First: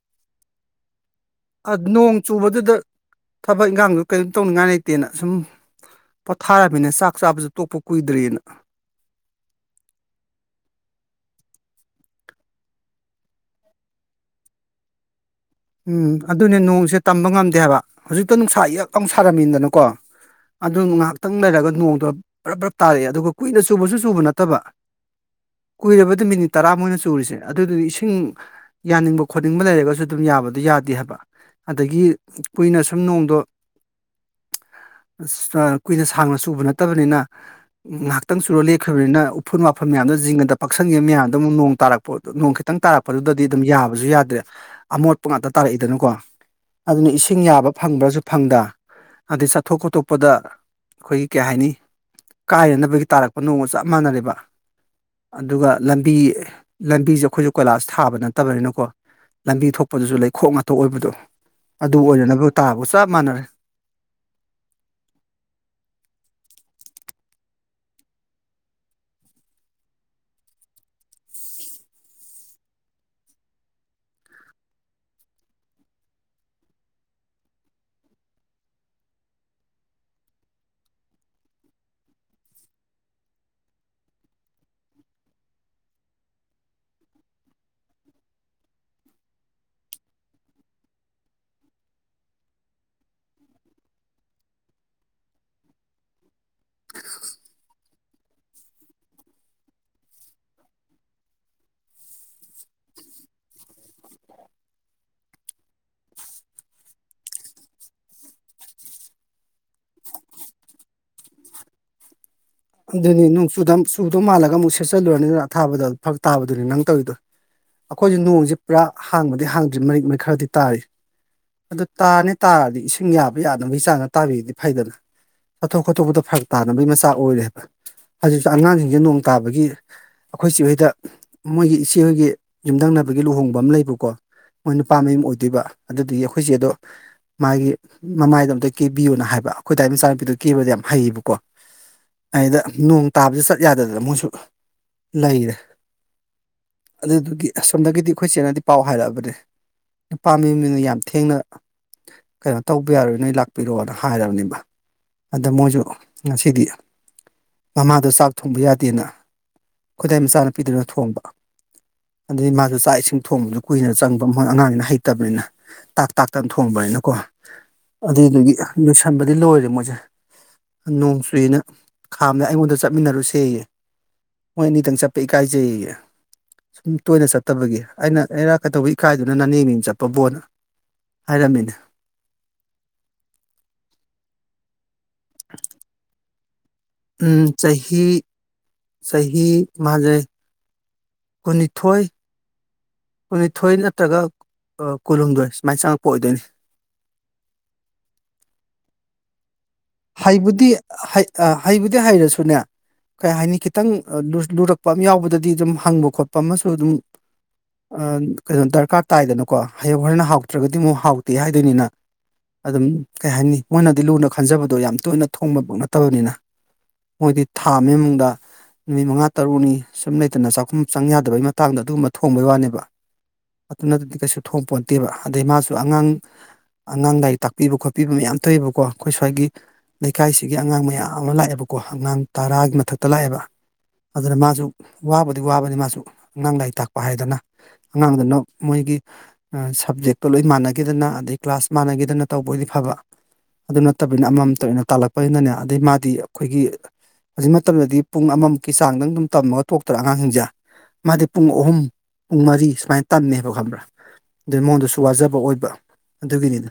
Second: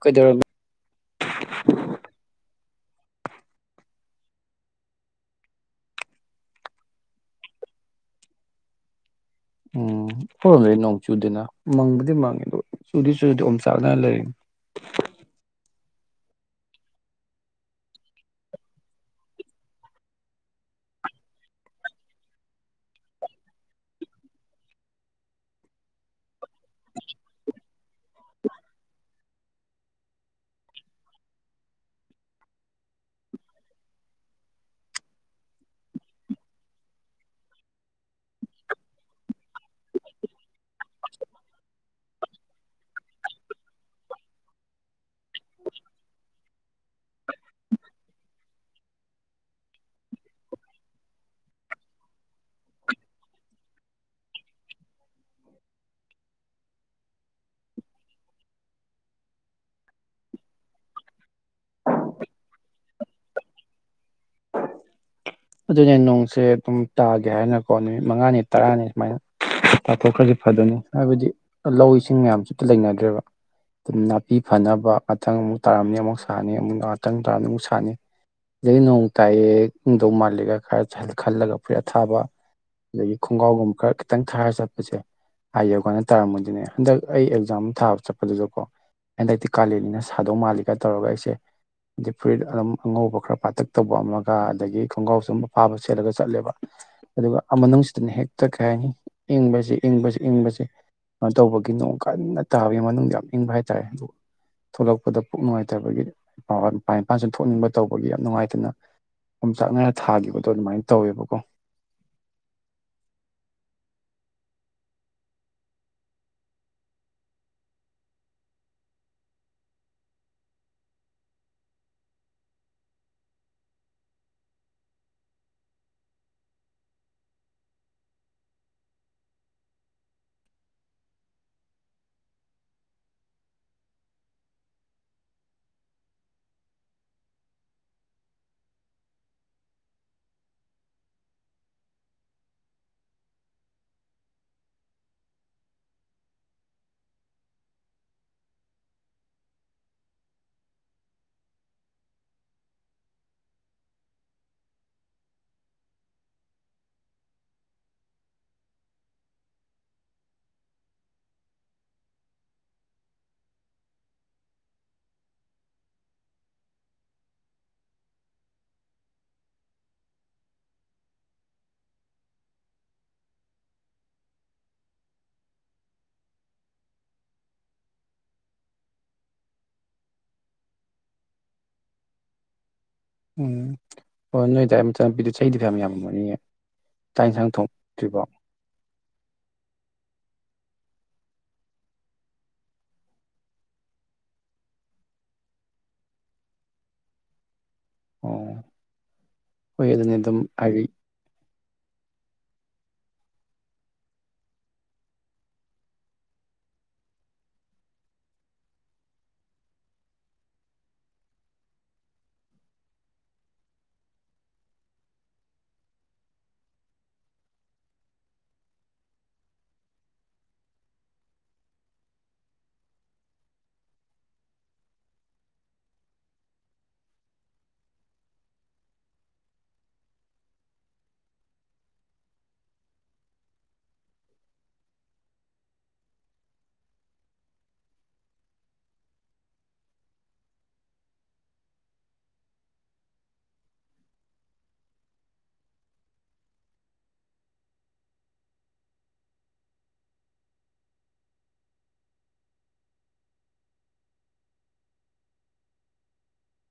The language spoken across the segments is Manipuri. ꯀꯣꯏꯗꯧꯔꯅꯣ ꯅꯣꯡ ꯆꯨꯕꯗꯨꯗ ꯊꯕꯛ ꯏꯪꯈꯥꯡꯗ ꯀꯔꯤꯝ ꯇꯧꯅꯤꯡꯉꯥꯏ ꯂꯩꯇꯦꯅ ꯁꯨꯝ ꯄꯣꯠꯊꯥꯔꯝꯃꯤꯅ ꯆꯥꯛ ꯆꯥꯕꯁꯨ ꯇꯣꯛꯄ ꯀꯨꯏꯗ꯭ꯔꯤꯅ ꯎꯝ ꯑꯈꯣꯏꯔꯣꯝꯗꯤ ꯅꯣꯡ ꯆꯨꯗꯦꯅ ꯃꯪꯕꯨꯗꯤ ꯃꯪꯉꯦ ꯆꯨꯗꯤ ꯆꯨꯗꯦ ꯑꯣꯝꯆꯥꯛꯅꯅ ꯂꯩꯔꯤ ꯎꯝ ꯑꯗꯨꯅꯦ ꯅꯣꯡꯁꯦ ꯇꯝꯕ ꯉꯝꯗꯦ ꯍꯥꯏꯕ ꯍꯧꯖꯤꯛꯇ ꯅꯨꯡꯁꯥ ꯌꯛ ꯑꯃꯨꯛ ꯁꯥꯔꯝꯃꯤꯗꯅꯀꯣ ꯑꯗꯨ ꯉꯥꯏꯍꯥꯛꯇꯪ ꯂꯩꯔꯒ ꯅꯣꯡꯗ ꯕ꯭ꯔꯞ ꯕ꯭ꯔꯞ ꯇꯥꯔꯛꯑꯦ ꯑꯗꯨꯒ ꯀꯨꯏꯅ ꯆꯨꯕꯁꯨ ꯆꯨꯕ ꯅꯠꯇꯕ ꯀꯨꯏꯔꯕꯗ ꯃꯤꯅꯤꯠ ꯇꯔꯥ ꯃꯣꯏꯅ ꯆꯨꯔꯤꯁꯦ ꯑꯗꯨꯗꯨꯗꯤ ꯏꯁꯤꯡ ꯌꯥꯅꯤꯡꯕ ꯈꯣꯠꯅꯤꯡꯕ ꯂꯩꯔꯒꯁꯨ ꯑꯗꯨꯝ ꯌꯥꯕꯅꯤ ꯌꯥꯗꯦ ꯍꯥꯏꯕ ꯑꯗꯩꯒꯤ ꯀꯨꯏꯅ ꯁꯨꯝ ꯅꯣꯡꯗꯣ ꯀꯨꯏꯅ ꯁꯥꯡꯅ ꯆꯨꯕ ꯅꯠꯇꯕꯅꯤꯅ ꯉꯥꯏꯍꯥꯛꯇꯪ ꯆꯨꯔꯒ ꯂꯦꯛꯈꯕꯅꯤꯅ ꯎꯐꯨꯟ ꯋꯥꯏꯐꯨꯟ ꯃꯌꯥꯝꯗꯣ ꯖꯤꯡꯒꯗ ꯄꯛꯁꯪꯈꯤꯕ ꯃꯌꯥꯝꯗꯣ ꯑꯃꯨꯛ ꯅꯣꯡ ꯇꯥꯔꯛꯄ ꯅꯣꯡ ꯈꯤꯇꯪ ꯇꯥꯔꯛꯄꯗꯨꯗꯗꯤ ꯑꯗꯨꯝ ꯌꯥꯕꯁꯨ ꯌꯥꯗ꯭ꯔꯦ ꯑꯃꯣꯠꯄ ꯉꯥꯛꯇ ꯇꯥꯔꯛꯏꯗꯅꯀꯣ ꯑꯗꯨꯅ ꯏꯁꯤꯡ ꯌꯥꯕ ꯐꯪꯕ꯭ꯔꯁꯨ ꯐꯪꯗ ꯑꯗꯩ ꯆꯠꯊꯣꯛ ꯈꯣꯇꯣꯛꯄꯗ ꯑꯩꯈꯣꯏꯒꯤ ꯀꯩ ꯍꯥꯏꯅꯤ ꯀꯥꯏꯅꯅꯕꯒꯤ ꯇꯥꯔꯛꯄ ꯅꯣꯡꯃ ꯆꯞ ꯃꯥꯟꯅꯔꯦꯕ ꯑꯗꯨꯒ ꯂꯝꯕꯤ ꯂꯝꯕꯤꯁꯦ ꯑꯩꯈꯣꯏꯁꯨ ꯀꯣꯏꯂꯥꯁ ꯊꯥꯕ ꯅꯠꯇꯕꯅꯤꯅꯀꯣ ꯂꯝꯕꯤ ꯊꯣꯛꯄꯗꯨꯁꯨ ꯂꯩꯈꯣꯛ ꯉꯥꯛꯊꯣꯛ ꯑꯣꯏꯕꯗꯣ ꯑꯗꯨ ꯑꯣꯏꯅꯅꯕ ꯇꯥꯕꯨ ꯆꯞ ꯃꯥꯟꯅꯔꯦ ꯑꯗꯨꯅꯦ ꯅꯣꯡꯁꯦ ꯑꯗꯨꯝ ꯇꯥꯒꯦ ꯍꯥꯏꯅꯀꯣ ꯅꯨꯃꯤꯠ ꯃꯉꯥꯅꯤ ꯇꯔꯥꯅꯤ ꯁꯨꯃꯥꯏꯅ ꯇꯥꯊꯣꯛꯈ꯭ꯔꯗꯤ ꯐꯗꯣꯏꯅꯤ ꯍꯥꯏꯕꯗꯤ ꯂꯧ ꯏꯁꯤꯡ ꯃꯌꯥꯝꯁꯨꯇ ꯂꯩꯅꯗ꯭ꯔꯦꯕ ꯑꯗꯨꯝ ꯅꯥꯄꯤ ꯐꯅꯕ ꯉꯥꯛꯊꯪ ꯑꯃꯨꯛ ꯇꯥꯔꯝꯅꯤ ꯑꯃꯨꯛ ꯁꯥꯥꯟꯅꯤ ꯑꯃꯨꯛ ꯉꯥꯛꯇꯪ ꯇꯥꯔꯝꯅꯤ ꯑꯃꯨꯛ ꯁꯥꯥꯟꯅꯤ ꯁꯤꯗꯗꯤ ꯅꯣꯡ ꯇꯥꯏꯑ ꯏꯪꯗꯧ ꯃꯥꯜꯂꯦꯒ ꯈꯟꯂꯒ ꯐꯨꯔꯤꯠ ꯊꯥꯕ ꯑꯗꯒꯤ ꯈꯣꯡꯒ꯭ꯔꯥꯎꯒꯨꯝꯕ ꯈꯔ ꯈꯤꯇꯪ ꯊꯥꯔꯒ ꯆꯠꯄꯁꯦ ꯍꯥꯏꯌꯦ ꯑꯩꯈꯣꯏꯅ ꯇꯥꯔꯝꯕꯗꯨꯅꯦ ꯍꯟꯗꯛ ꯑꯩ ꯑꯦꯛꯖꯥꯝ ꯊꯥꯕ ꯆꯠꯄꯗꯨꯁꯨ ꯀꯣ ꯍꯟꯗꯛꯇꯤ ꯀꯥꯂꯦꯜꯅꯤꯅ ꯁꯥꯗꯧ ꯃꯥꯜꯂꯤꯒ ꯇꯧꯔꯒ ꯑꯩꯁꯦ ꯐꯨꯔꯤꯠ ꯑꯗꯨꯝ ꯑꯉꯧꯕ ꯈꯔ ꯄꯥꯇꯛ ꯇꯧꯕ ꯑꯃꯒ ꯑꯗꯒꯤ ꯈꯣꯡꯒ꯭ꯔꯥꯎ ꯑꯗꯨꯝ ꯑꯄꯥꯕ ꯁꯦꯠꯂꯒ ꯆꯠꯂꯦꯕ ꯑꯗꯨꯒ ꯑ ꯃꯅꯨꯡ ꯑꯗꯨꯅ ꯍꯦꯛꯇ ꯀꯩꯍꯥꯏꯅꯤ ꯏꯪꯕꯕꯁꯤ ꯏꯪꯕꯁꯤ ꯏꯪꯕꯕꯁꯤ ꯇꯧꯕꯒꯤ ꯅꯣꯡ ꯀꯟꯅ ꯇꯥꯕꯒꯤ ꯃꯅꯨꯡꯗ ꯌꯥꯝ ꯏꯪꯕ ꯍꯥꯏꯇꯥꯔꯦ ꯑꯗꯨ ꯊꯣꯛꯂꯛꯄꯗ ꯄꯨꯛ ꯅꯨꯡꯉꯥꯏꯇꯕꯒꯤ ꯃꯄꯥꯟ ꯏꯄꯥꯥꯟꯁꯤ ꯊꯣꯛꯅꯤꯡꯕ ꯇꯧꯕꯒꯤ ꯌꯥꯝ ꯅꯨꯡꯉꯥꯏꯇꯅ ꯑꯣꯝꯆꯥꯛ ꯅꯥꯔ ꯊꯥꯈꯤꯕꯗꯣ ꯑꯗꯨꯃꯥꯏꯅ ꯇꯧꯋꯦꯕꯀꯣ ꯑꯗꯨꯅꯤ ꯅꯣꯡꯆꯨꯗ ꯆꯨꯗꯧ ꯃꯥꯜꯂꯒ ꯑꯃꯨꯛ ꯁꯦꯠꯆꯜꯂꯨꯔꯅꯤꯅ ꯑꯊꯥꯕꯗꯣ ꯐꯛ ꯇꯥꯕꯗꯨꯅꯤ ꯅꯪ ꯇꯧꯔꯤꯗꯣ ꯑꯩꯈꯣꯏꯁꯨ ꯅꯣꯡꯁꯦ ꯄꯨꯔꯥ ꯍꯥꯡꯕꯗꯤ ꯍꯥꯡꯗ꯭ꯔꯤ ꯃꯔꯤꯛ ꯃꯔꯤꯛ ꯈꯔꯗꯤ ꯇꯥꯔꯤ ꯑꯗꯨ ꯇꯥꯔꯅꯤ ꯇꯥꯔꯗꯤ ꯏꯁꯤꯡ ꯌꯥꯕ ꯌꯥꯅꯕꯒꯤ ꯆꯥꯡꯗ ꯇꯥꯕꯤꯔꯗꯤ ꯐꯩꯗꯅ ꯆꯠꯊꯣꯛ ꯈꯣꯠꯊꯣꯛꯄꯗ ꯐꯔꯛ ꯇꯥꯅꯕꯒꯤ ꯃꯆꯥꯛ ꯑꯣꯏꯔꯦꯕ ꯍꯧꯖꯤꯛꯁꯨ ꯑꯉꯥꯡꯁꯤꯡꯁꯦ ꯅꯣꯡ ꯇꯥꯕꯒꯤ ꯑꯩꯈꯣꯏ ꯆꯦꯍꯣꯏꯗ ꯃꯣꯏꯒꯤ ꯏꯆꯦꯍꯣꯏꯒꯤ ꯌꯨꯝꯊꯪꯅꯕꯒꯤ ꯂꯨꯍꯣꯡꯕ ꯑꯃ ꯂꯩꯕꯀꯣ ꯃꯣꯏ ꯅꯨꯄꯥ ꯃꯌꯨꯝ ꯑꯣꯏꯗꯣꯏꯕ ꯑꯗꯨꯗꯤ ꯑꯩꯈꯣꯏ ꯆꯦ ꯑꯗꯣ ꯃꯥꯒꯤ ꯃꯃꯥꯏꯗꯣ ꯑꯝꯇ ꯀꯦꯕꯤꯌꯣꯅ ꯍꯥꯏꯕ ꯑꯩꯈꯣꯏ ꯇꯥ ꯃꯆꯥꯅꯨꯄꯤꯗꯣ ꯀꯦꯕꯗ ꯌꯥꯝ ꯍꯩꯌꯦꯕꯀꯣ ꯑꯩꯗ ꯅꯣꯡ ꯇꯥꯕꯁꯨ ꯆꯠ ꯌꯥꯗꯗꯅ ꯃꯣꯏꯁꯨ ꯂꯩꯔꯦ ꯑꯗꯨꯗꯨꯒꯤ ꯑꯁꯣꯝꯗꯒꯤꯗꯤ ꯑꯩꯈꯣꯏ ꯆꯦꯅꯗꯤ ꯄꯥꯎ ꯍꯥꯏꯔꯛꯑꯕꯅꯦ ꯅꯨꯄꯥꯝꯃꯤ ꯃꯤꯅ ꯌꯥꯝ ꯊꯦꯡꯅ ꯀꯩꯅꯣ ꯇꯧꯕ ꯌꯥꯔꯣꯏ ꯅꯣꯏ ꯂꯥꯛꯄꯤꯔꯛꯑꯣꯅ ꯍꯥꯏꯔꯕꯅꯦꯕ ꯑꯗ ꯃꯣꯏꯁꯨ ꯉꯁꯤꯗꯤ ꯃꯃꯥꯗꯣ ꯆꯥꯛ ꯊꯣꯡꯕ ꯌꯥꯗꯦꯅ ꯈꯨꯗꯥꯏ ꯃꯆꯥꯅ ꯄꯤꯗꯨꯅ ꯊꯣꯡꯕ ꯑꯗꯨꯗꯒꯤ ꯃꯥꯁꯨ ꯆꯥꯛ ꯏꯁꯤꯡ ꯊꯣꯡꯕꯗꯨ ꯀꯨꯏꯅ ꯆꯪꯕ ꯃꯣꯏ ꯑꯉꯥꯡꯁꯤꯅ ꯍꯩꯇꯕꯅꯤꯅ ꯇꯥꯛ ꯇꯥꯛꯇꯅ ꯊꯣꯡꯕꯅꯤꯅꯀꯣ ꯑꯗꯨꯏꯗꯨꯒꯤ ꯂꯣꯏꯁꯟꯕꯗꯤ ꯂꯣꯏꯔꯦ ꯃꯣꯏꯁꯦ ꯅꯣꯡꯇꯨꯅ ꯈꯥꯝꯅꯦ ꯑꯩꯉꯣꯟꯗ ꯆꯠꯃꯤꯟꯅꯔꯨꯁꯦ ꯃꯣꯏ ꯑꯅꯤꯗꯪ ꯆꯠꯄ ꯏꯀꯥꯏꯖꯩꯌꯦꯌꯦ ꯁꯨꯝ ꯇꯣꯏꯅ ꯆꯠꯇꯕꯒꯤ ꯑꯩꯅ ꯑꯩꯔꯥꯛ ꯀꯩꯗꯧꯕ ꯏꯀꯥꯏꯗꯨꯅ ꯅꯅꯦꯦꯝ ꯃꯤꯅ ꯆꯠꯄꯕꯣꯠꯅ ꯍꯥꯏꯔꯝꯃꯤꯅ ꯎꯝ ꯍꯣꯏ ꯅꯣꯏ ꯑꯗꯨꯗꯥꯋꯥꯏ ꯃꯇꯝꯄꯤꯗ ꯆꯍꯤꯗꯤ ꯐꯌꯥꯝ ꯌꯥꯝꯃꯝꯃꯅꯤꯌꯦ ꯆꯥꯛ ꯏꯟꯁꯥꯡ ꯊꯣꯛꯇ꯭ꯔꯤꯕꯣ ꯁꯍꯤ ꯃꯥꯖꯦ ꯀꯨꯟꯅꯤꯊꯣꯏ ꯀꯨꯟꯅꯤꯊꯣꯏ ꯅꯠꯇ꯭ꯔꯒ ꯀꯨꯟꯍꯨꯝꯗꯣꯏ ꯁꯨꯃꯥꯏꯅ ꯆꯪꯉꯛꯄ ꯑꯣꯏꯗꯣꯏꯅꯤ ꯑꯣ ꯍꯣꯏ ꯑꯗꯨꯅꯤ ꯑꯗꯨꯝ ꯍꯩꯕꯨꯗꯤ ꯍꯥꯏꯔꯤ ꯍꯩ ꯑ ꯍꯩꯕꯨꯗꯤ ꯍꯩꯔꯁꯨꯅꯦ ꯀꯩ ꯍꯥꯏꯅꯤ ꯈꯤꯇꯪ ꯂꯨꯔꯛꯄ ꯑꯃ ꯌꯥꯎꯕꯗꯗꯤ ꯑꯗꯨꯝ ꯍꯪꯕ ꯈꯣꯠꯄ ꯑꯃꯁꯨ ꯑꯗꯨꯝ ꯀꯩꯅꯣ ꯗꯔꯀꯥꯔ ꯇꯥꯏꯗꯅꯀꯣ ꯍꯌꯡ ꯍꯣꯔꯅ ꯍꯥꯎꯇ꯭ꯔꯒꯗꯤ ꯑꯃꯨꯛ ꯍꯥꯎꯇꯦ ꯍꯥꯏꯗꯣꯏꯅꯤꯅ ꯑꯗꯨꯝ ꯀꯩ ꯍꯥꯏꯅꯤ ꯃꯣꯏꯅꯗꯤ ꯂꯨꯅ ꯈꯟꯖꯕꯗꯣ ꯌꯥꯝ ꯇꯣꯏꯅ ꯊꯣꯡꯕ ꯅꯠꯇꯕꯅꯤꯅ ꯃꯣꯏꯗꯤ ꯊꯥ ꯑꯃꯒꯤ ꯃꯅꯨꯡꯗ ꯅꯨꯃꯤꯠ ꯃꯉꯥ ꯇꯔꯨꯛꯅꯤ ꯁꯨꯝ ꯂꯩꯇꯅ ꯆꯥꯛꯈꯨꯝ ꯆꯪ ꯌꯥꯗꯕꯩ ꯃꯇꯥꯡꯗ ꯑꯗꯨꯒꯨꯝꯕ ꯊꯣꯡꯕꯩ ꯋꯥꯅꯦꯕ ꯑꯗꯨꯅꯠꯇꯗꯤ ꯀꯩꯁꯨ ꯊꯣꯛꯣꯡꯄꯣ ꯅꯠꯇꯦꯕ ꯑꯗꯩ ꯃꯥꯁꯨ ꯑꯉꯥꯡ ꯑꯉꯥꯡ ꯂꯥꯏꯔꯤꯛ ꯇꯥꯛꯄꯤꯕ ꯈꯣꯠꯄꯤꯕ ꯃꯌꯥꯝ ꯊꯣꯛꯋꯦꯕꯀꯣ ꯑꯩꯈꯣꯏ ꯁ꯭ꯋꯥꯏꯒꯤ ꯂꯩꯀꯥꯏꯁꯤꯒꯤ ꯑꯉꯥꯡ ꯃꯌꯥꯝ ꯑꯃ ꯂꯥꯛꯑꯦꯕꯀꯣ ꯑꯉꯥꯡ ꯇꯔꯥꯒꯤ ꯃꯊꯛꯇ ꯂꯥꯛꯑꯦꯕ ꯑꯗꯨꯅ ꯃꯥꯁꯨ ꯋꯥꯕꯨꯗꯤ ꯋꯥꯕꯅꯤ ꯃꯥꯁꯨ ꯑꯉꯥꯡ ꯂꯥꯏꯔꯤꯛ ꯇꯥꯛꯄ ꯍꯥꯏꯗꯅ ꯑꯉꯥꯡꯗꯅ ꯃꯣꯏꯒꯤ ꯁꯕꯖꯦꯛꯇꯣ ꯂꯣꯏ ꯃꯥꯟꯅꯈꯤꯗꯅ ꯑꯗꯩ ꯀ꯭ꯂꯥꯁ ꯃꯥꯟꯅꯈꯤꯗꯅ ꯇꯧꯕꯗꯤ ꯐꯕ ꯑꯗꯨ ꯅꯠꯇꯕ ꯅ ꯑꯃꯃꯝꯇ ꯑꯣꯏꯅ ꯇꯥꯜꯂꯛꯄꯁꯤꯅꯅꯦ ꯑꯗꯩ ꯃꯥꯗꯤ ꯑꯩꯈꯣꯏꯒꯤ ꯍꯧꯖꯤꯛ ꯃꯇꯝꯗꯗꯤ ꯄꯨꯡ ꯑꯃꯃꯨꯛꯀꯤ ꯆꯥꯡꯗꯪ ꯑꯗꯨꯝ ꯇꯝꯃꯒ ꯊꯣꯛꯣꯛꯇꯔꯥ ꯑꯉꯥꯡꯁꯤꯡꯁꯦ ꯃꯥꯗꯤ ꯄꯨꯡ ꯑꯍꯨꯝ ꯄꯨꯡ ꯃꯔꯤ ꯁꯨꯃꯥꯏꯅ ꯇꯝꯃꯦꯕ ꯈꯪꯕ꯭ꯔꯥ ꯑꯗꯨꯗꯩ ꯃꯉꯣꯟꯗꯁꯨ ꯋꯥꯖꯕ ꯑꯣꯏꯕ ꯑꯗꯨꯒꯤꯅꯤꯗ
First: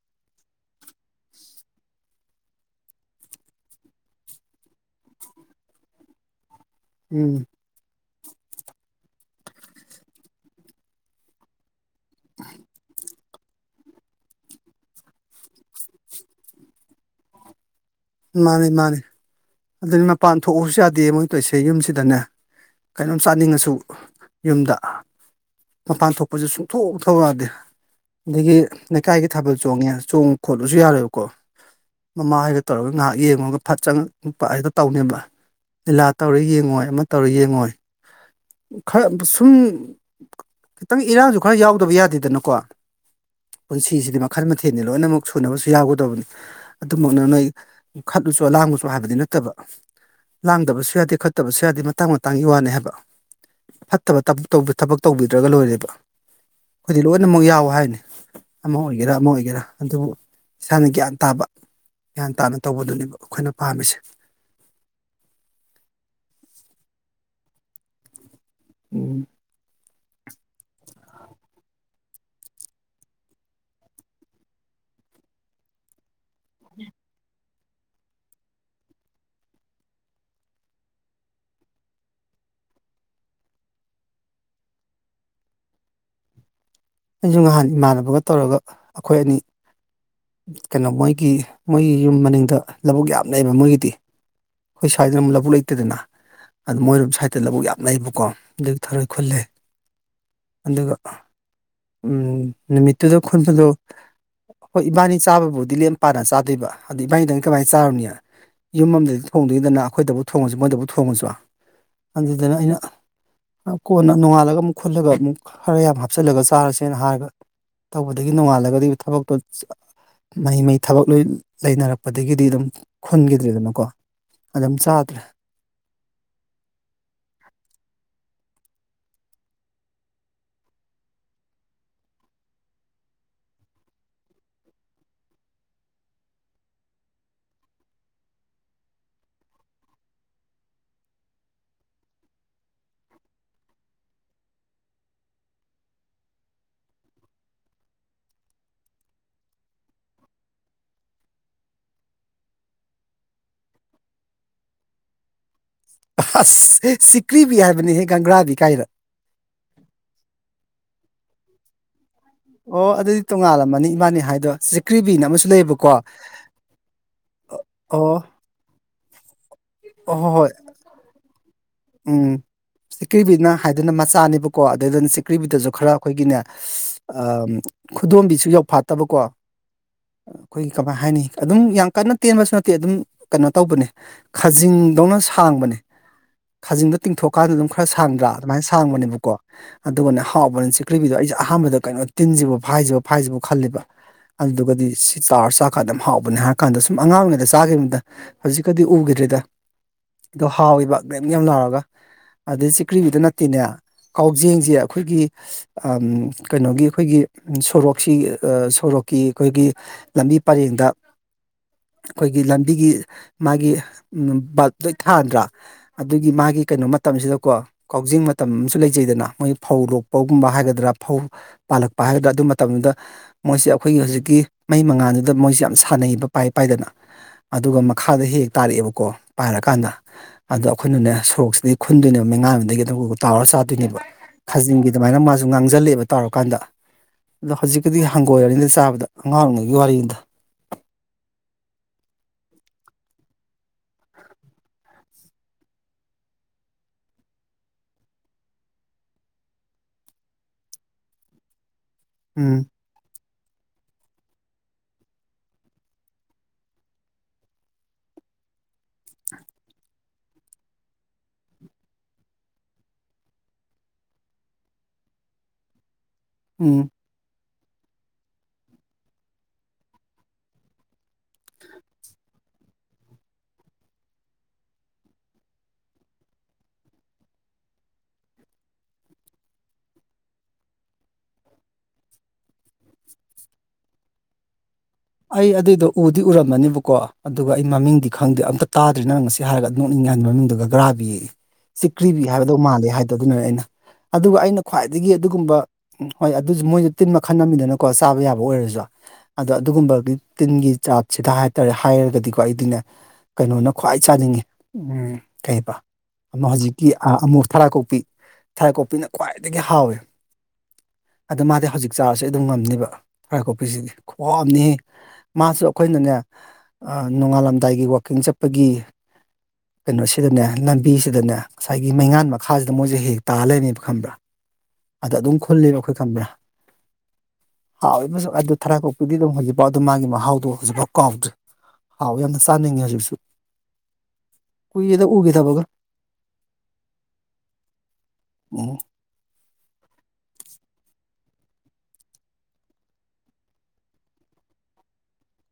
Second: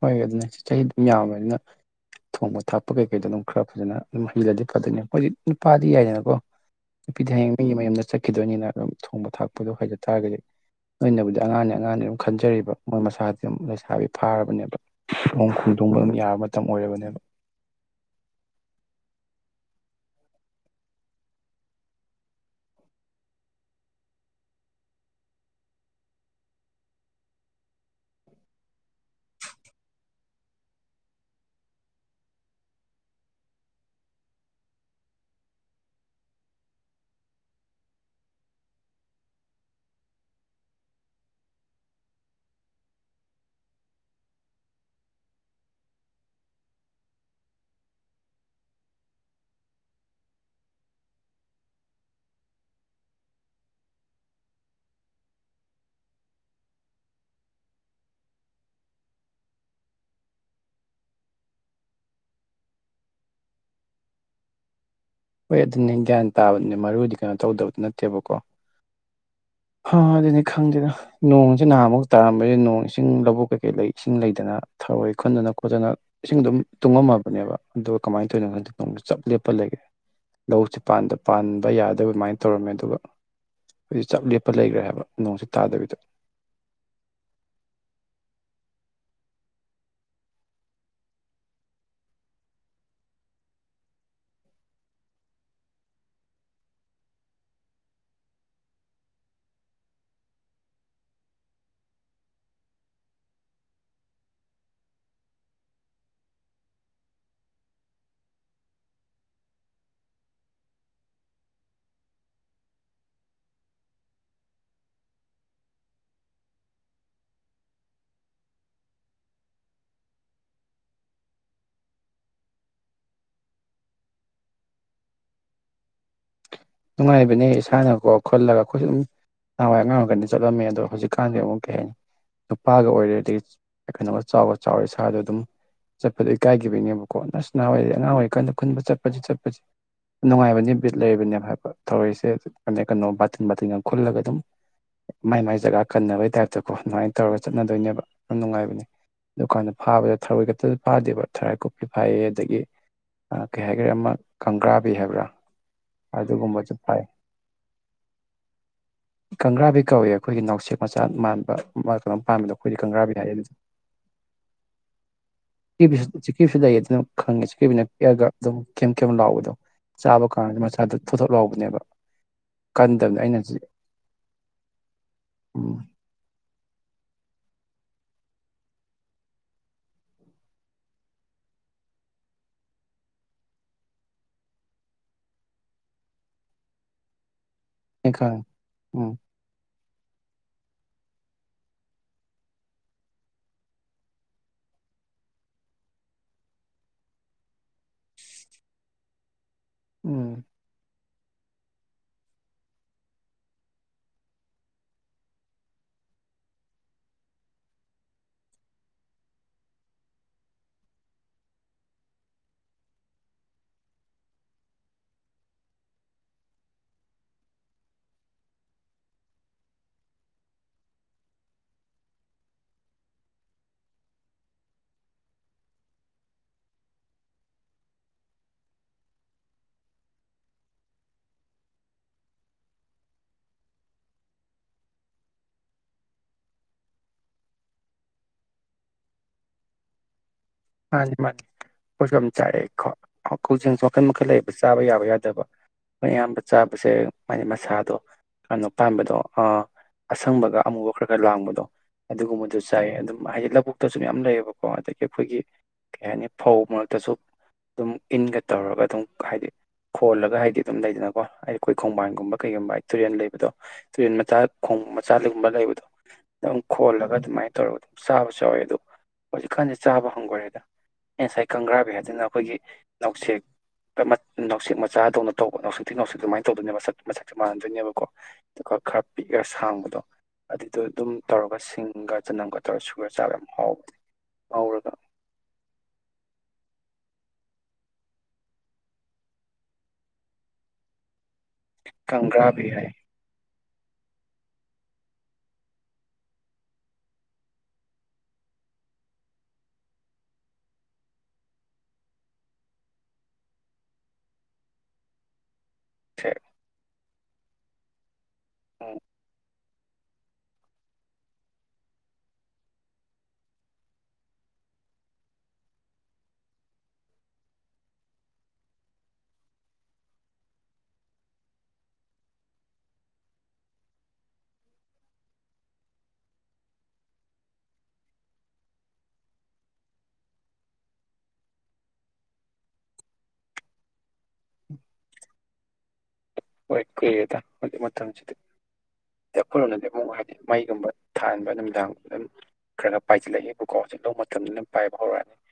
ꯍꯣꯏ ꯑꯗꯨꯅ ꯆꯍꯤ ꯑꯗꯨꯝ ꯌꯥꯝꯕꯅꯤꯅ ꯊꯣꯡꯕ ꯊꯥꯛꯄ ꯀꯩꯀꯩꯗꯣ ꯑꯗꯨꯝ ꯈꯔ ꯐꯖꯅ ꯑꯗꯨꯝ ꯍꯩꯂꯗꯤ ꯐꯗꯣꯏꯅꯤ ꯑꯩꯣꯏꯖꯤꯛ ꯅꯨꯄꯥꯗꯤ ꯌꯥꯏꯗꯅꯀꯣ ꯅꯨꯄꯤꯗꯤ ꯎꯝ ꯍꯌꯦꯡ ꯃꯤꯒꯤ ꯃꯌꯨꯝꯗ ꯆꯠꯈꯤꯗꯣꯏꯅꯤꯅ ꯑꯗꯨꯝ ꯊꯣꯡꯕ ꯊꯥꯛꯄꯗꯣ ꯍꯩꯖ ꯇꯥꯔꯒꯗꯤ ꯂꯕꯨꯗꯤ ꯑꯉꯥꯡꯅꯦ ꯑꯉꯥꯡꯅꯦ ꯑꯗꯨꯝ ꯈꯟꯖꯔꯤꯕ ꯃꯣꯏ ꯃꯁꯥꯗꯤ ꯑꯗꯨꯝ ꯂꯩꯁꯥꯕꯤ ꯐꯥꯔꯕꯅꯦꯕ ꯣꯡ ꯈꯨꯗꯣꯡꯕ ꯑꯗꯨꯝ ꯌꯥꯕ ꯃꯇꯝ ꯑꯣꯏꯔꯕꯅꯦꯕ ꯃꯥꯅꯤ ꯃꯥꯅꯤ ꯑꯗꯨꯗꯤ ꯃꯄꯥꯟ ꯊꯣꯛꯎꯁꯨ ꯌꯥꯗꯦ ꯃꯣꯏ ꯇꯧꯁꯦ ꯌꯨꯝꯁꯤꯗꯅꯦ ꯀꯩꯅꯣꯝ ꯆꯥꯅꯤꯡꯉꯁꯨ ꯌꯨꯝꯗ ꯃꯄꯥꯟ ꯊꯣꯛꯄꯁꯦ ꯁꯨꯡꯊꯣꯛꯊꯧ ꯌꯥꯗꯦ ꯑꯗꯒꯤ ꯂꯩꯀꯥꯏꯒꯤ ꯊꯥꯕꯜ ꯆꯣꯡꯉꯦ ꯆꯣꯡꯉꯨ ꯈꯣꯠꯂꯨꯁꯨ ꯌꯥꯔꯣꯏꯕꯀꯣ ꯃꯃꯥ ꯍꯥꯏꯒ ꯇꯧꯔꯒ ꯉꯥꯏꯍꯥꯛ ꯌꯦꯡꯉꯒ ꯐꯠ ꯆꯪꯉ ꯅꯨꯨꯄꯥ ꯍꯥꯏꯗ ꯇꯧꯅꯦꯕ ꯂꯤꯂꯥ ꯇꯧꯔ ꯌꯦꯡꯉꯣꯏ ꯑꯃ ꯇꯧꯔ ꯌꯦꯡꯉꯣꯏ ꯈꯔ ꯁꯨꯝ ꯈꯤꯇꯪ ꯏꯔꯥꯡꯁꯨ ꯈꯔ ꯌꯥꯎꯗꯕ ꯌꯥꯗꯦꯗꯅꯀꯣ ꯄꯨꯟꯁꯤꯁꯤꯗꯤ ꯃꯈꯜ ꯃꯊꯦꯜꯅꯤ ꯂꯣꯏꯅꯃꯛ ꯁꯨꯅꯕꯁꯨ ꯌꯥꯎꯒꯗꯕꯅꯤ ꯑꯗꯨꯃꯛꯅ ꯅꯣꯏ ꯈꯠꯂꯨꯁꯨ ꯑꯂꯥꯡꯕꯁꯨ ꯍꯥꯏꯕꯗꯤ ꯅꯠꯇꯕ ꯂꯥꯡꯗꯕꯁꯨ ꯌꯥꯗꯦ ꯈꯠꯇꯕꯁꯨ ꯌꯥꯗꯦ ꯃꯇꯥꯡ ꯃꯇꯥꯡꯒꯤ ꯋꯥꯅꯤ ꯍꯥꯏꯕ ꯐꯠꯇꯕ ꯊꯕꯛ ꯇꯧꯕꯤꯗ꯭ꯔꯒ ꯂꯣꯏꯔꯦꯕ ꯑꯩꯈꯣꯏꯗꯤ ꯂꯣꯏꯅꯃꯛ ꯌꯥꯎꯋ ꯍꯥꯏꯅꯤ꯫ ꯑꯃ ꯑꯣꯏꯒꯦꯔꯥ ꯑꯃ ꯑꯣꯏꯒꯦꯔꯥ ꯑꯗꯨꯕꯨ ꯏꯁꯥꯅ ꯒ꯭ꯌꯥꯟ ꯇꯥꯕ ꯒ꯭ꯌꯥꯟ ꯇꯥꯅ ꯇꯧꯕꯗꯨꯅꯦꯕ ꯑꯩꯈꯣꯏꯅ ꯄꯥꯝꯃꯤꯁꯦ꯫ ꯍꯣꯏ ꯑꯗꯨ ꯅ ꯒ꯭ꯌꯥꯟ ꯇꯥꯕꯗꯨꯅꯦ ꯃꯔꯨꯗꯤ ꯀꯩꯅꯣ ꯇꯧꯗꯕꯗꯨ ꯅꯠꯇꯦꯕꯀꯣ ꯎꯝ ꯍ ꯑꯗꯨꯅꯤ ꯈꯪꯗꯦꯗ ꯅꯣꯡꯁꯤ ꯅꯍꯥꯟꯃꯨꯛ ꯇꯥꯔꯝꯕꯗꯤ ꯅꯣꯡ ꯏꯁꯤꯡ ꯂꯧꯕꯨꯛ ꯀꯩꯀꯩ ꯂꯩ ꯏꯁꯤꯡ ꯂꯩꯇꯅ ꯊꯔꯣꯏ ꯈꯟꯗꯅ ꯈꯣꯠꯇꯅ ꯏꯁꯤꯡ ꯑꯗꯨꯝ ꯇꯨꯡꯉꯝꯃꯕꯅꯦꯕ ꯑꯗꯨꯒ ꯀꯃꯥꯏꯅ ꯇꯧꯅꯣꯗ ꯆꯞ ꯂꯦꯞꯄ ꯂꯩꯒꯦ꯫ ꯂꯧꯁꯤ ꯄꯥꯟꯕ ꯌꯥꯗꯕ ꯑꯗꯨꯃꯥꯏꯅ ꯇꯧꯔꯝꯃꯦ ꯑꯗꯨꯒ ꯍꯧꯖꯤꯛ ꯆꯞ ꯂꯦꯞꯄ ꯂꯩꯈ꯭ꯔꯦ ꯍꯥꯏꯕ ꯅꯣꯡꯁꯤ ꯇꯥꯗꯕꯤꯗ ꯑꯩꯁꯨ ꯅꯍꯥꯟ ꯏꯃꯥꯟꯅꯕꯒ ꯇꯧꯔꯒ ꯑꯩꯈꯣꯏ ꯑꯅꯤ ꯀꯩꯅꯣ ꯃꯣꯏꯒꯤ ꯃꯣꯏꯒꯤ ꯌꯨꯝ ꯃꯅꯤꯡꯗ ꯂꯧꯕꯨꯛ ꯌꯥꯝ ꯂꯩꯌꯦꯕ ꯃꯣꯏꯒꯤꯗꯤ꯫ ꯑꯩꯈꯣꯏ ꯁ꯭ꯋꯥꯏꯗꯅ ꯂꯧꯕꯨꯛ ꯂꯩꯇꯗꯅ ꯑꯗꯨ ꯃꯣꯏ ꯁꯥꯏꯠꯇ ꯂꯧꯕꯨꯛ ꯌꯥꯝ ꯂꯩꯕꯀꯣ ꯑꯗꯨ ꯊꯔꯣꯏ ꯈꯨꯜꯂꯦ ꯑꯗꯨꯒ ꯎꯝ ꯅꯨꯃꯤꯠꯇꯨꯗ ꯈꯨꯟꯕꯗꯣ ꯍꯣꯏ ꯏꯕꯥꯅꯤ ꯆꯥꯕꯕꯨꯗꯤ ꯂꯦꯝ ꯄꯥꯅ ꯆꯥꯗꯣꯏꯕ ꯑꯗ ꯏꯕꯥꯅꯤꯗꯪ ꯀꯃꯥꯏꯅ ꯆꯥꯔꯨꯅꯤ꯫ ꯌꯨꯝ ꯑꯃꯗꯗꯤ ꯊꯣꯡꯗ꯭ꯉꯩꯗꯅ ꯑꯩꯈꯣꯏꯗꯕꯨ ꯊꯣꯡꯉꯁꯨ ꯃꯣꯏꯗꯕꯨ ꯊꯣꯡꯉꯁꯨ ꯑꯗꯨꯗꯅ ꯑꯩꯅ ꯀꯣꯟꯅ ꯅꯣꯡꯉꯥꯜꯂꯒ ꯑꯃꯨꯛ ꯈꯨꯠꯂꯒ ꯑꯃꯨꯛ ꯍꯔ ꯌꯥꯝ ꯍꯥꯞꯆꯜꯂꯒ ꯆꯥꯔꯁꯦꯅ ꯍꯥꯏꯔꯒ ꯇꯧꯕꯗꯒꯤ ꯅꯣꯡꯉꯥꯜꯂꯒꯗꯤ ꯊꯕꯛꯇꯣ ꯃꯍꯩ ꯃꯩ ꯊꯕꯛ ꯂꯣꯏ ꯂꯩꯅꯔꯛꯄꯗꯒꯤꯗꯤ ꯑꯗꯨꯝ ꯈꯣꯟꯈꯤꯗ꯭ꯔꯦꯗꯅꯀꯣ ꯑꯗꯨꯝ ꯆꯥꯗ꯭ꯔꯦ꯫ ꯅꯨꯡꯉꯥꯏꯕꯅꯦ ꯏꯁꯥꯅꯀꯣ ꯈꯜꯂꯒ ꯑꯩꯈꯣꯏꯁꯨ ꯑꯗꯨꯝ ꯅꯍꯥꯟꯋꯥꯏ ꯑꯉꯥꯡꯔꯀꯗꯤ ꯆꯠꯂꯝꯃꯦ ꯑꯗꯣ ꯍꯧꯖꯤꯛꯀꯥꯟꯗꯤ ꯑꯃꯨꯛ ꯀꯩꯝ ꯅꯨꯄꯥꯒ ꯑꯣꯏꯔꯦꯗꯒꯤ ꯀꯩꯅꯣꯒ ꯆꯥꯎꯒ ꯆꯥꯎꯔꯦ ꯏꯁꯗꯣ ꯑꯗꯨꯝ ꯆꯠꯄꯗꯣ ꯏ ꯀꯥꯏꯈꯤꯕꯒꯤꯅꯦꯕꯀꯣ ꯅꯁ ꯅꯍꯋꯥꯔꯩ ꯑꯉꯥꯡ ꯑꯣꯏꯔꯤꯀꯥꯟꯗ ꯈꯨꯟꯕ ꯆꯠꯄꯁꯤ ꯆꯠꯄꯁꯦ꯫ ꯅꯨꯡꯉꯥꯏꯕꯅꯦ ꯕꯤꯠ ꯂꯩꯕꯅꯦꯕ ꯍꯥꯏꯕ ꯊꯧꯔꯔꯤꯁꯦ ꯀ ꯀꯩꯅꯣ ꯕꯥꯇꯤꯟ ꯕꯥꯇꯤꯟꯒ ꯈꯨꯜꯂꯒ ꯑꯗꯨꯝ ꯃꯥꯏ ꯃꯥꯏ ꯖꯒꯥ ꯀꯟꯅꯕꯩ ꯇꯥꯏꯞꯇ ꯀꯣ ꯑꯗꯨꯃꯥꯏꯅ ꯇꯧꯔꯒ ꯆꯠꯅꯗꯣꯏꯅꯦꯕ ꯌꯥꯝ ꯅꯨꯡꯉꯥꯏꯕꯅꯦ꯫ ꯗꯨꯀꯥꯟꯗ ꯐꯥꯕꯗ ꯊꯔꯣꯏ ꯈꯛꯇꯁꯨ ꯐꯥꯗꯦꯕ ꯊꯔꯣꯏ ꯀꯨꯞꯄꯤ ꯐꯥꯏꯌꯦ ꯑꯗꯒꯤ꯫ ꯀꯩ ꯍꯥꯏꯈꯔꯦ ꯑꯃ ꯀꯪꯒ꯭ꯔꯥꯕꯤ ꯍꯥꯏꯕ꯭ꯔꯥ ꯑꯗꯨꯒꯨꯝꯕꯁꯨ ꯑꯁ ꯐꯥꯏ ꯁꯤꯀ꯭ꯔꯤꯕꯤ ꯍꯥꯏꯕꯅꯤꯍꯦ ꯒꯪꯒ꯭ꯔꯥꯗꯤ ꯀꯥꯏꯗ ꯀꯪꯂꯪꯒ꯭ꯔꯥꯕꯤ ꯀꯧꯏ ꯑꯩꯈꯣꯏꯒꯤ ꯅꯥꯎꯁꯦꯛ ꯃꯆꯥ ꯃꯥꯟꯕ ꯃꯥ ꯀꯩꯅꯣ ꯄꯥꯝꯃꯤꯗꯣ ꯑꯩꯈꯣꯏꯗꯤ ꯑꯣ ꯀꯪꯂꯪꯒ꯭ꯔꯥꯕꯤ ꯑꯗꯨꯗꯤ ꯍꯥꯏꯌꯦ ꯑꯗꯨ ꯇꯣꯉꯥꯜꯂꯝꯃꯅꯤ ꯏꯕꯥꯅꯤ ꯍꯥꯏꯗꯣ ꯆꯤꯀ꯭ꯔꯤꯕꯤꯅ ꯑꯃꯁꯨ ꯂꯩꯌꯦꯕꯀꯣ ꯆꯤꯛꯁꯨ ꯂꯩ ꯑꯗꯨꯅ ꯈꯪꯉꯤꯁꯤ ꯀꯕꯤꯅ ꯑꯣ ꯄꯤꯛꯑꯒ ꯑꯗꯨꯝ ꯀꯦꯝ ꯀꯦꯝ ꯂꯥꯎꯕꯗꯣ ꯑꯣ ꯆꯥꯕ ꯍꯣ ꯍꯣꯏ ꯀꯥꯟꯗ ꯃꯆꯥꯗꯨꯣ ꯊꯣꯊꯣꯛ ꯂꯥꯎꯕꯅꯦꯕ ꯎꯝ ꯀꯟꯗꯕꯅꯦ ꯑꯩꯅ ꯁꯤꯈ꯭ꯔꯤꯕꯤꯅ ꯍꯧꯖꯤꯛ ꯍꯥꯏꯗꯅ ꯃꯆꯥꯅꯦꯕꯀꯣ ꯑꯗꯨꯏꯗꯨꯅ ꯁꯤꯛꯈ꯭ꯕꯤꯗꯁꯨ ꯎꯝ ꯈꯔ ꯑꯩꯈꯣꯏꯒꯤꯅꯦ ꯈꯨꯗꯣꯝꯕꯤꯁꯨ ꯌꯥꯎꯐꯥꯠꯇꯕꯀꯣ ꯑꯩꯈꯣꯏꯒꯤ ꯀꯃꯥꯏ ꯍꯥꯏꯅꯤ ꯑꯗꯨꯝ ꯌꯥꯝ ꯀꯟꯅ ꯇꯦꯟꯕꯁꯨ ꯅꯠꯇꯦ ꯑꯗꯨꯝ ꯀꯩꯅꯣ ꯇꯧꯕꯅꯦ꯫ ꯈꯖꯤꯡꯗꯧꯅ ꯁꯥꯡꯕꯅꯦ꯫ ꯈꯥꯖꯤꯡꯗꯣ ꯇꯤꯡꯊꯣꯛꯀꯥꯟꯗ ꯑꯗꯨꯝ ꯈꯔ ꯑꯩ ꯁꯥꯡꯗ꯭ꯔꯥ ꯈꯪꯉꯦ ꯑꯗꯨꯃꯥꯏꯅ ꯎꯝ ꯁꯥꯡꯕꯅꯦꯕꯀꯣ ꯑꯗꯨꯒꯅꯦ ꯍꯥꯎꯕꯅ ꯆꯤꯛꯈ꯭ꯔꯤꯕꯤꯗꯣ ꯑꯩꯁꯦ ꯑꯍꯥꯟꯕꯗ ꯀꯩꯅꯣ ꯇꯤꯟꯁꯤꯕꯨ ꯐꯥꯏꯁꯤꯕ-ꯐꯥꯏꯁꯤꯕꯨ ꯈꯜꯂꯤꯕ ꯑꯗꯨꯗꯨꯒꯗꯤ ꯁꯤ ꯆꯥꯔ ꯆꯥꯛꯀꯥꯟ ꯑꯗꯨꯝ ꯍꯥꯎꯕꯅꯦ ꯍꯥꯏꯔ ꯀꯥꯟꯗ ꯁꯨꯝ ꯑꯉꯥꯡ ꯑꯣꯏꯔꯤꯉꯩꯗ ꯆꯥꯈꯤꯕꯗ ꯍꯧꯖꯤꯛꯀꯗꯤ ꯎꯈꯤꯗ꯭ꯔꯤꯗ ꯎꯝ ꯊꯥꯎꯋꯕ ꯀꯝ ꯌꯥꯝ ꯂꯥꯎꯔꯒ ꯑꯗꯩ ꯆꯤꯀ꯭ꯔꯤꯕꯤꯗ ꯅꯠꯇꯦꯅꯦ ꯀꯥꯎꯖꯦꯡꯁꯦ ꯑꯩꯈꯣꯏꯒꯤ ꯀꯩꯅꯣꯒꯤ ꯑꯩꯈꯣꯏꯒꯤ ꯁꯣꯔꯣꯛꯁꯤ ꯁꯣꯔꯣꯛꯀꯤ ꯑꯩꯈꯣꯏꯒꯤ ꯂꯝꯕꯤ ꯄꯔꯦꯡꯗ ꯑꯩꯈꯣꯏꯒꯤ ꯂꯝꯕꯤꯒꯤ ꯃꯥꯒꯤ ꯕꯜ ꯂꯣꯏ ꯊꯥꯅꯗ꯭ꯔꯥ ꯑꯗꯨꯒꯤ ꯃꯥꯒꯤ ꯀꯩꯅꯣ ꯃꯇꯝꯁꯤꯗꯀꯣ ꯀꯥꯎꯖꯤꯡ ꯃꯇꯝ ꯑꯃꯁꯨ ꯂꯩꯖꯩꯗꯅ ꯃꯣꯏ ꯐꯧ ꯂꯣꯛꯄꯒꯨꯝꯕ ꯍꯥꯏꯒꯗ꯭ꯔꯥ ꯐꯧ ꯄꯥꯜꯂꯛꯄ ꯍꯥꯏꯕꯗ ꯑꯗꯨ ꯃꯇꯝꯗꯨꯗ ꯃꯣꯏꯁꯦ ꯑꯩꯈꯣꯏꯒꯤ ꯍꯧꯖꯤꯛꯀꯤ ꯃꯩ ꯃꯉꯥꯜꯗꯨꯗ ꯃꯣꯏꯁꯦ ꯌꯥꯝ ꯁꯥꯟꯅꯩꯕ ꯄꯥꯏ ꯄꯥꯏꯗꯅ ꯑꯗꯨꯒ ꯃꯈꯥꯗ ꯍꯦꯛ ꯍꯦꯛ ꯇꯥꯔꯛꯑꯦꯕꯀꯣ ꯄꯥꯏꯔꯀꯥꯟꯗ ꯑꯗꯣ ꯑꯩꯈꯣꯏꯅꯅꯦ ꯁꯣꯔꯣꯛꯁꯤꯗꯒꯤ ꯈꯨꯟꯗꯣꯏꯅꯦꯕ ꯃꯩꯉꯥꯟꯗꯨꯗꯒꯤ ꯑꯗꯨꯒ ꯇꯥꯎꯔ ꯆꯥꯗꯣꯏꯅꯦꯕ ꯈꯥꯖꯤꯡꯒꯤ ꯑꯗꯨꯃꯥꯏꯅ ꯃꯥꯁꯨ ꯉꯥꯡꯁꯤꯜꯂꯛꯑꯦꯕ ꯇꯧꯔꯀꯥꯟꯗ ꯑꯗꯣ ꯍꯧꯖꯤꯛꯀꯗꯤ ꯍꯪꯒꯣꯏꯔꯅꯤꯗ ꯆꯥꯕꯗ ꯑꯉꯥꯡ ꯑꯣꯏꯔꯤꯉꯩꯒꯤ ꯋꯥꯔꯤꯅꯤꯗ ꯃꯥꯅꯤ ꯃꯥꯅꯤ ꯑꯩꯈꯣꯏꯁꯨ ꯌꯥꯝ ꯆꯥꯔꯛꯑꯦ ꯀꯧꯖꯦꯡꯁꯨ ꯃꯈꯜ ꯃꯈꯜ ꯂꯩ‌ꯌ‌ꯦꯕ ꯆꯥꯕ ꯌꯥꯕ ꯌꯥꯗꯕ ꯑꯌꯥꯝꯕ ꯆꯥꯕꯁꯦ ꯃꯥꯏꯗꯤ ꯃꯁꯥꯗꯣ ꯀꯩꯅꯣ ꯄꯥꯟꯕꯗꯣ ꯑꯥ ꯑꯁꯪꯕꯒ ꯑꯃꯨꯕꯒ ꯈꯔ ꯈꯔ ꯂꯥꯡꯕꯗꯣ ꯎꯝ ꯑꯗꯨꯒꯨꯝꯕꯗꯨ ꯆꯥꯏ ꯑꯗꯨꯝ ꯍꯥꯏꯗꯤ ꯂꯧꯕꯨꯛꯇꯁꯨ ꯃꯌꯥꯝ ꯂꯩꯌꯦꯕꯀꯣ ꯑꯗꯒꯤ ꯑꯩꯈꯣꯏꯒꯤ ꯀꯩ ꯍꯥꯏꯅꯤ ꯐꯧ ꯃꯔꯛꯇꯁꯨ ꯑꯗꯨꯝ ꯏꯟꯒ ꯇꯧꯔꯒ ꯑꯗꯨꯝ ꯍꯥꯏꯗꯤ ꯈꯣꯜꯂꯒ ꯍꯥꯏꯗꯤ ꯑꯗꯨꯝ ꯂꯩꯗꯅꯀꯣ ꯍꯥꯏꯗꯤ ꯑꯩꯈꯣꯏ ꯈꯣꯡꯕꯥꯟꯒꯨꯝꯕ ꯀꯩꯒꯨꯝꯕ ꯇꯨꯔꯦꯜ ꯂꯩꯕꯗꯣ ꯇꯨꯔꯦꯟ ꯃꯆꯥ ꯈꯣꯡ ꯃꯆꯥ ꯒꯨꯝꯕ ꯂꯩꯕꯗꯣ ꯑꯗꯨꯝ ꯎꯝ ꯈꯣꯜꯂꯒ ꯑꯗꯨꯃꯥꯏꯅ ꯇꯧꯔꯒ ꯑꯗꯨꯝ ꯆꯥꯕꯁꯨ ꯌꯥꯎꯋꯦ ꯑꯗꯣ ꯍꯧꯖꯤꯛꯀꯥꯟꯁ‌ꯦ ꯆꯥꯕ ꯍꯪꯒ‌ꯣꯏꯔ‌ꯦꯗ ꯑꯩ ꯉꯁꯥꯏ ꯀꯪꯒ꯭ꯔꯥꯕꯤ ꯍꯥꯏꯗꯨꯅ ꯑꯩꯈꯣꯏꯒꯤ ꯅꯥꯎꯁꯦꯛ ꯅꯥꯟꯁꯛ ꯃꯆꯥꯗꯧꯅ ꯇꯧꯕ ꯅꯥꯟꯁ‌ꯦꯛꯇꯤ ꯅꯥꯟꯁ‌ꯦꯛ ꯑꯗꯨꯃꯥꯏꯅ ꯇꯧꯗꯣꯏꯕ ꯃꯁꯛ ꯃꯁꯛꯇꯤ ꯆꯞ ꯃꯥꯟꯅ ꯗꯣꯏꯅꯦꯕꯀꯣ ꯑꯗꯨꯒ ꯈꯔ ꯄꯤꯛꯑ ꯁꯥꯡꯕꯗꯣ ꯑꯗꯨꯏꯗꯣ ꯑꯗꯨꯝ ꯇꯧꯔꯒ ꯁꯤꯡꯒ ꯆꯅꯝꯒ ꯇꯧꯔꯒ ꯁꯨꯔ ꯆꯥꯕ ꯌꯥꯝ ꯍꯥꯎꯕꯅꯤ ꯉꯧꯔꯒ ꯑꯩ ꯑꯗꯨꯏꯗꯣ ꯎꯗꯤ ꯎꯔꯝꯃꯅꯦꯕꯀꯣ ꯑꯗꯨꯒ ꯑꯩ ꯃꯃꯤꯡꯗꯤ ꯈꯪꯗꯦ ꯑꯝꯇ ꯇꯥꯗ꯭ꯔꯤ ꯅꯪ ꯉꯁꯤ ꯁꯤ ꯍꯥꯏꯔꯒ ꯅꯣꯛꯅꯤꯡꯉ‌ꯦ ꯃꯃꯤꯡꯗꯨꯒ ꯒ꯭ꯔꯥꯕꯤ ꯆꯤꯛꯀ꯭ꯔꯤꯕꯤ ꯍꯥꯏꯕꯗꯨ ꯀꯪꯒ꯭ꯔꯥꯕꯤ ꯃꯥꯜꯂꯦ ꯍꯥꯏꯗ‌ꯣ ꯑꯗꯨꯅꯅꯦ ꯑꯩꯅ ꯑꯗꯨꯒ ꯑꯩꯅ ꯈ꯭ꯋꯥꯏꯗꯒꯤ ꯑꯗꯨꯒꯨꯝꯕ ꯎꯝ ꯍꯣꯏ ꯑꯗꯨꯁꯨ ꯃꯣꯏꯁꯨ ꯇꯤꯟ ꯃꯈꯜ ꯑꯃꯗꯤꯅꯀꯣ ꯆꯥꯕ ꯌꯥꯕ ꯑꯣꯏꯔꯁꯨ ꯑꯗꯣ ꯑꯗꯨꯒꯨꯝꯕ ꯑꯗꯨ ꯇꯤꯟꯒꯤ ꯆꯥꯠꯁꯤꯗ ꯍꯥꯏꯇꯥꯔꯦ ꯍꯥꯏꯔꯒꯗꯤꯀꯣ ꯑꯩꯗꯤꯅꯦ ꯀꯩꯅꯣꯅ ꯈ꯭ꯋꯥꯏ ꯆꯥꯅꯤꯡꯉꯤ ꯎꯝ ꯀꯩ ꯍꯥꯏꯕ ꯍꯥꯏꯁꯦ ꯑꯃ ꯍꯧꯖꯤꯛꯀꯤ ꯑ ꯃꯨꯔ ꯊꯔꯥꯀꯣꯛꯄꯤ ꯎꯝ ꯊꯔꯥꯀꯣꯛꯄꯤꯅ ꯈ꯭ꯋꯥꯏꯗꯒꯤ ꯍꯥꯎꯋꯤ ꯑꯗ‌ꯣ ꯃꯥꯗꯤ ꯍꯧꯖꯤꯛ ꯆꯥꯔꯁꯨ ꯑꯗꯨꯝ ꯉꯝꯅꯤꯕ ꯊꯔꯥꯏ ꯀꯣꯛꯄꯤꯁꯤꯗꯤ ꯈꯨꯍꯥꯎ ꯑꯃꯅꯤꯍ‌ꯦ ꯃꯥꯁꯨ ꯑꯩꯈꯣꯏꯅꯅꯦ ꯑꯥ ꯅꯣꯡꯉꯥꯜꯂꯝꯗꯥꯏꯒꯤ ꯋꯥꯛꯀꯤꯡ ꯆꯠꯄꯒꯤ [inaudible] ꯀꯩꯅꯣꯁꯤꯗꯅꯦ ꯂꯝꯕꯤꯁꯤꯗꯅꯦ ꯉꯁꯥꯏꯒꯤ ꯃꯩꯉꯥꯟ ꯃꯈꯥꯁꯤꯗ ꯃꯣꯏꯁꯦ ꯍꯦꯛ ꯍꯦꯛ ꯇꯥ ꯂꯩꯃꯦꯕ ꯈꯪꯕ꯭ꯔꯥ ꯑꯗ ꯑꯗꯨꯝ ꯈꯨꯜꯂ‌ꯦꯕ ꯑꯩꯈꯣꯏ ꯈꯪꯕꯔ ꯍꯥꯎꯏ ꯑꯗꯨꯝ ꯊꯔꯥꯏ ꯀꯣꯛꯄꯤꯗꯤ ꯑꯗꯨꯝ ꯍꯧ ꯑꯗꯨ ꯃꯥꯒꯤ ꯃꯍꯥꯎꯗꯣ ꯍꯧꯖꯤꯛꯐꯥꯎ ꯀꯥꯎꯗ꯭ꯔꯤ ꯍꯥꯎꯏ ꯌꯥꯝꯅ ꯆꯥꯅꯤꯡꯉꯦ ꯍꯧꯖꯤꯛꯁꯨ ꯀꯨꯏꯔ‌ꯦꯗ ꯎꯈꯤꯗꯕꯒ ꯍ‌ꯣꯏ ꯀꯨꯏꯔ‌ꯦꯗ ꯍꯧꯖꯤꯛ ꯃꯇꯝꯁꯤꯗꯤ ꯎꯝ ꯑꯩꯈꯣꯏ ꯂꯣꯝꯗꯗꯤ ꯑꯃꯨꯛ ꯍꯥꯏꯗꯤ ꯃꯩꯒꯨꯝꯕ ꯊꯤꯟꯕ ꯅꯨꯃꯤꯗꯥꯡꯒꯨꯝꯕ ꯑꯗꯨꯝ ꯈꯔ ꯄꯥꯏꯁꯤꯜꯂꯛꯑꯦꯕꯀꯣ ꯍꯧꯖꯤꯛ ꯂꯧ ꯃꯇꯝꯅꯤꯅ ꯄꯥꯏꯕ ꯍꯧꯔꯛꯑꯅꯤ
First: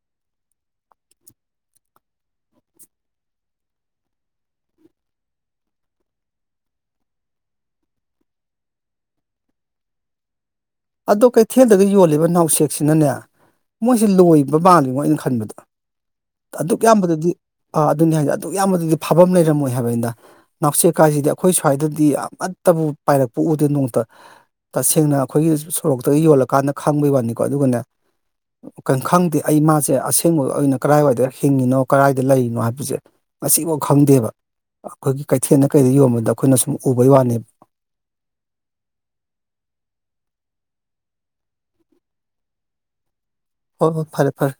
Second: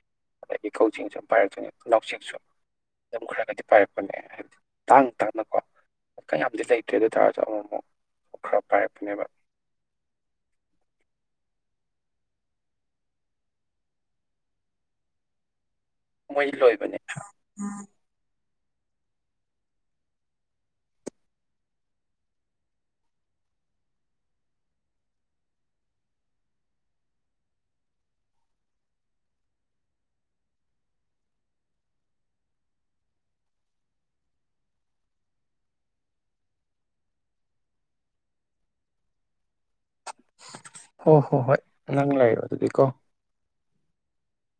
ꯑꯗꯒꯤ ꯀꯧꯖ‌ꯦꯡꯁꯨ ꯄꯥꯏꯔꯛꯇꯣꯏꯅꯤ ꯏꯅꯥꯎꯁ‌ꯦꯛꯁꯨ ꯑꯗꯨꯝ ꯈꯔ ꯈꯔꯒꯗꯤ ꯄꯥꯏꯔꯛꯄꯅꯦ ꯍꯥꯏꯕꯗꯤ ꯇꯥꯡ ꯇꯥꯡꯅꯀꯣ ꯀꯌꯥꯝꯗꯤ ꯂꯩꯇ꯭ꯔꯦ ꯑꯗꯨ ꯑꯣꯏꯇꯥꯥꯔꯁꯨ ꯑꯃꯨꯛ ꯑꯃꯨꯛ ꯈꯔ ꯄꯥꯏꯔꯛꯄꯅꯦꯕ ꯑꯗꯣ ꯀꯩꯊꯦꯜꯗꯒ ꯌꯣꯜꯂꯤꯕ ꯅꯥꯎꯁꯦꯛꯁꯤꯅꯅꯦ ꯃꯣꯏꯁꯤ ꯂꯣꯏꯕ ꯃꯜꯂꯤꯉꯣ ꯑꯩꯅ ꯈꯟꯕꯗ ꯃꯣꯏꯗꯤ ꯑꯗꯨꯛ ꯂꯣꯏꯕꯅꯦ ꯌꯥꯝꯕꯗꯨꯗꯤ ꯑꯥ ꯑꯗꯨꯅꯤ ꯍꯥꯏꯁꯦ ꯑꯗꯨꯛ ꯌꯥꯝꯕꯗꯨꯗꯤ ꯐꯥꯐꯝ ꯂꯩꯔꯝꯃꯣꯏ ꯍꯥꯏꯕꯅꯤꯗ ꯅꯥꯎꯁꯦꯛ ꯀꯥꯏꯁꯤꯗꯤ ꯑꯩꯈꯣꯏ ꯁ꯭ꯋꯥꯏꯗꯗꯤ ꯑꯃꯠꯇꯕꯨ ꯄꯥꯏꯔꯛꯄ ꯎꯗꯦ ꯅꯣꯡꯃꯇ ꯇꯁꯦꯡꯅ ꯑꯩꯈꯣꯏꯒꯤ ꯁꯣꯔꯣꯛꯇꯒ ꯌꯣꯜꯂꯀꯥꯟꯗ ꯈꯥꯡꯕꯩ ꯋꯥꯅꯤꯀꯣ ꯑꯗꯨꯒꯅꯦ ꯀꯩ ꯈꯪꯗꯦ ꯑꯩ ꯃꯥꯁꯦ ꯑꯁꯦꯡꯕ ꯑꯩꯅ ꯀꯗꯥꯥꯏꯋꯥꯏꯗ ꯍꯤꯡꯉꯤꯅꯣ ꯀꯗꯥꯥꯏꯗ ꯂꯩꯔꯤꯅꯣ ꯍꯥꯏꯕꯁꯦ ꯉꯁꯤꯐꯥꯎ ꯈꯪꯗꯦꯕ ꯑꯩꯈꯣꯏꯒꯤ ꯀꯩꯊꯦꯜꯗ ꯀꯩꯗ ꯌꯣꯟꯕꯗ ꯑꯩꯈꯣꯏꯅ ꯁꯨꯝ ꯎꯕꯩ ꯋꯥꯅꯦꯕ ꯍꯣ ꯍꯣ ꯍꯣꯏ ꯅꯪ ꯂꯩꯔ‌ꯣ ꯑꯗꯨꯗꯤ ꯀꯣ ꯍꯣꯏ ꯍꯣꯏ ꯐꯔꯦ ꯐꯔꯦ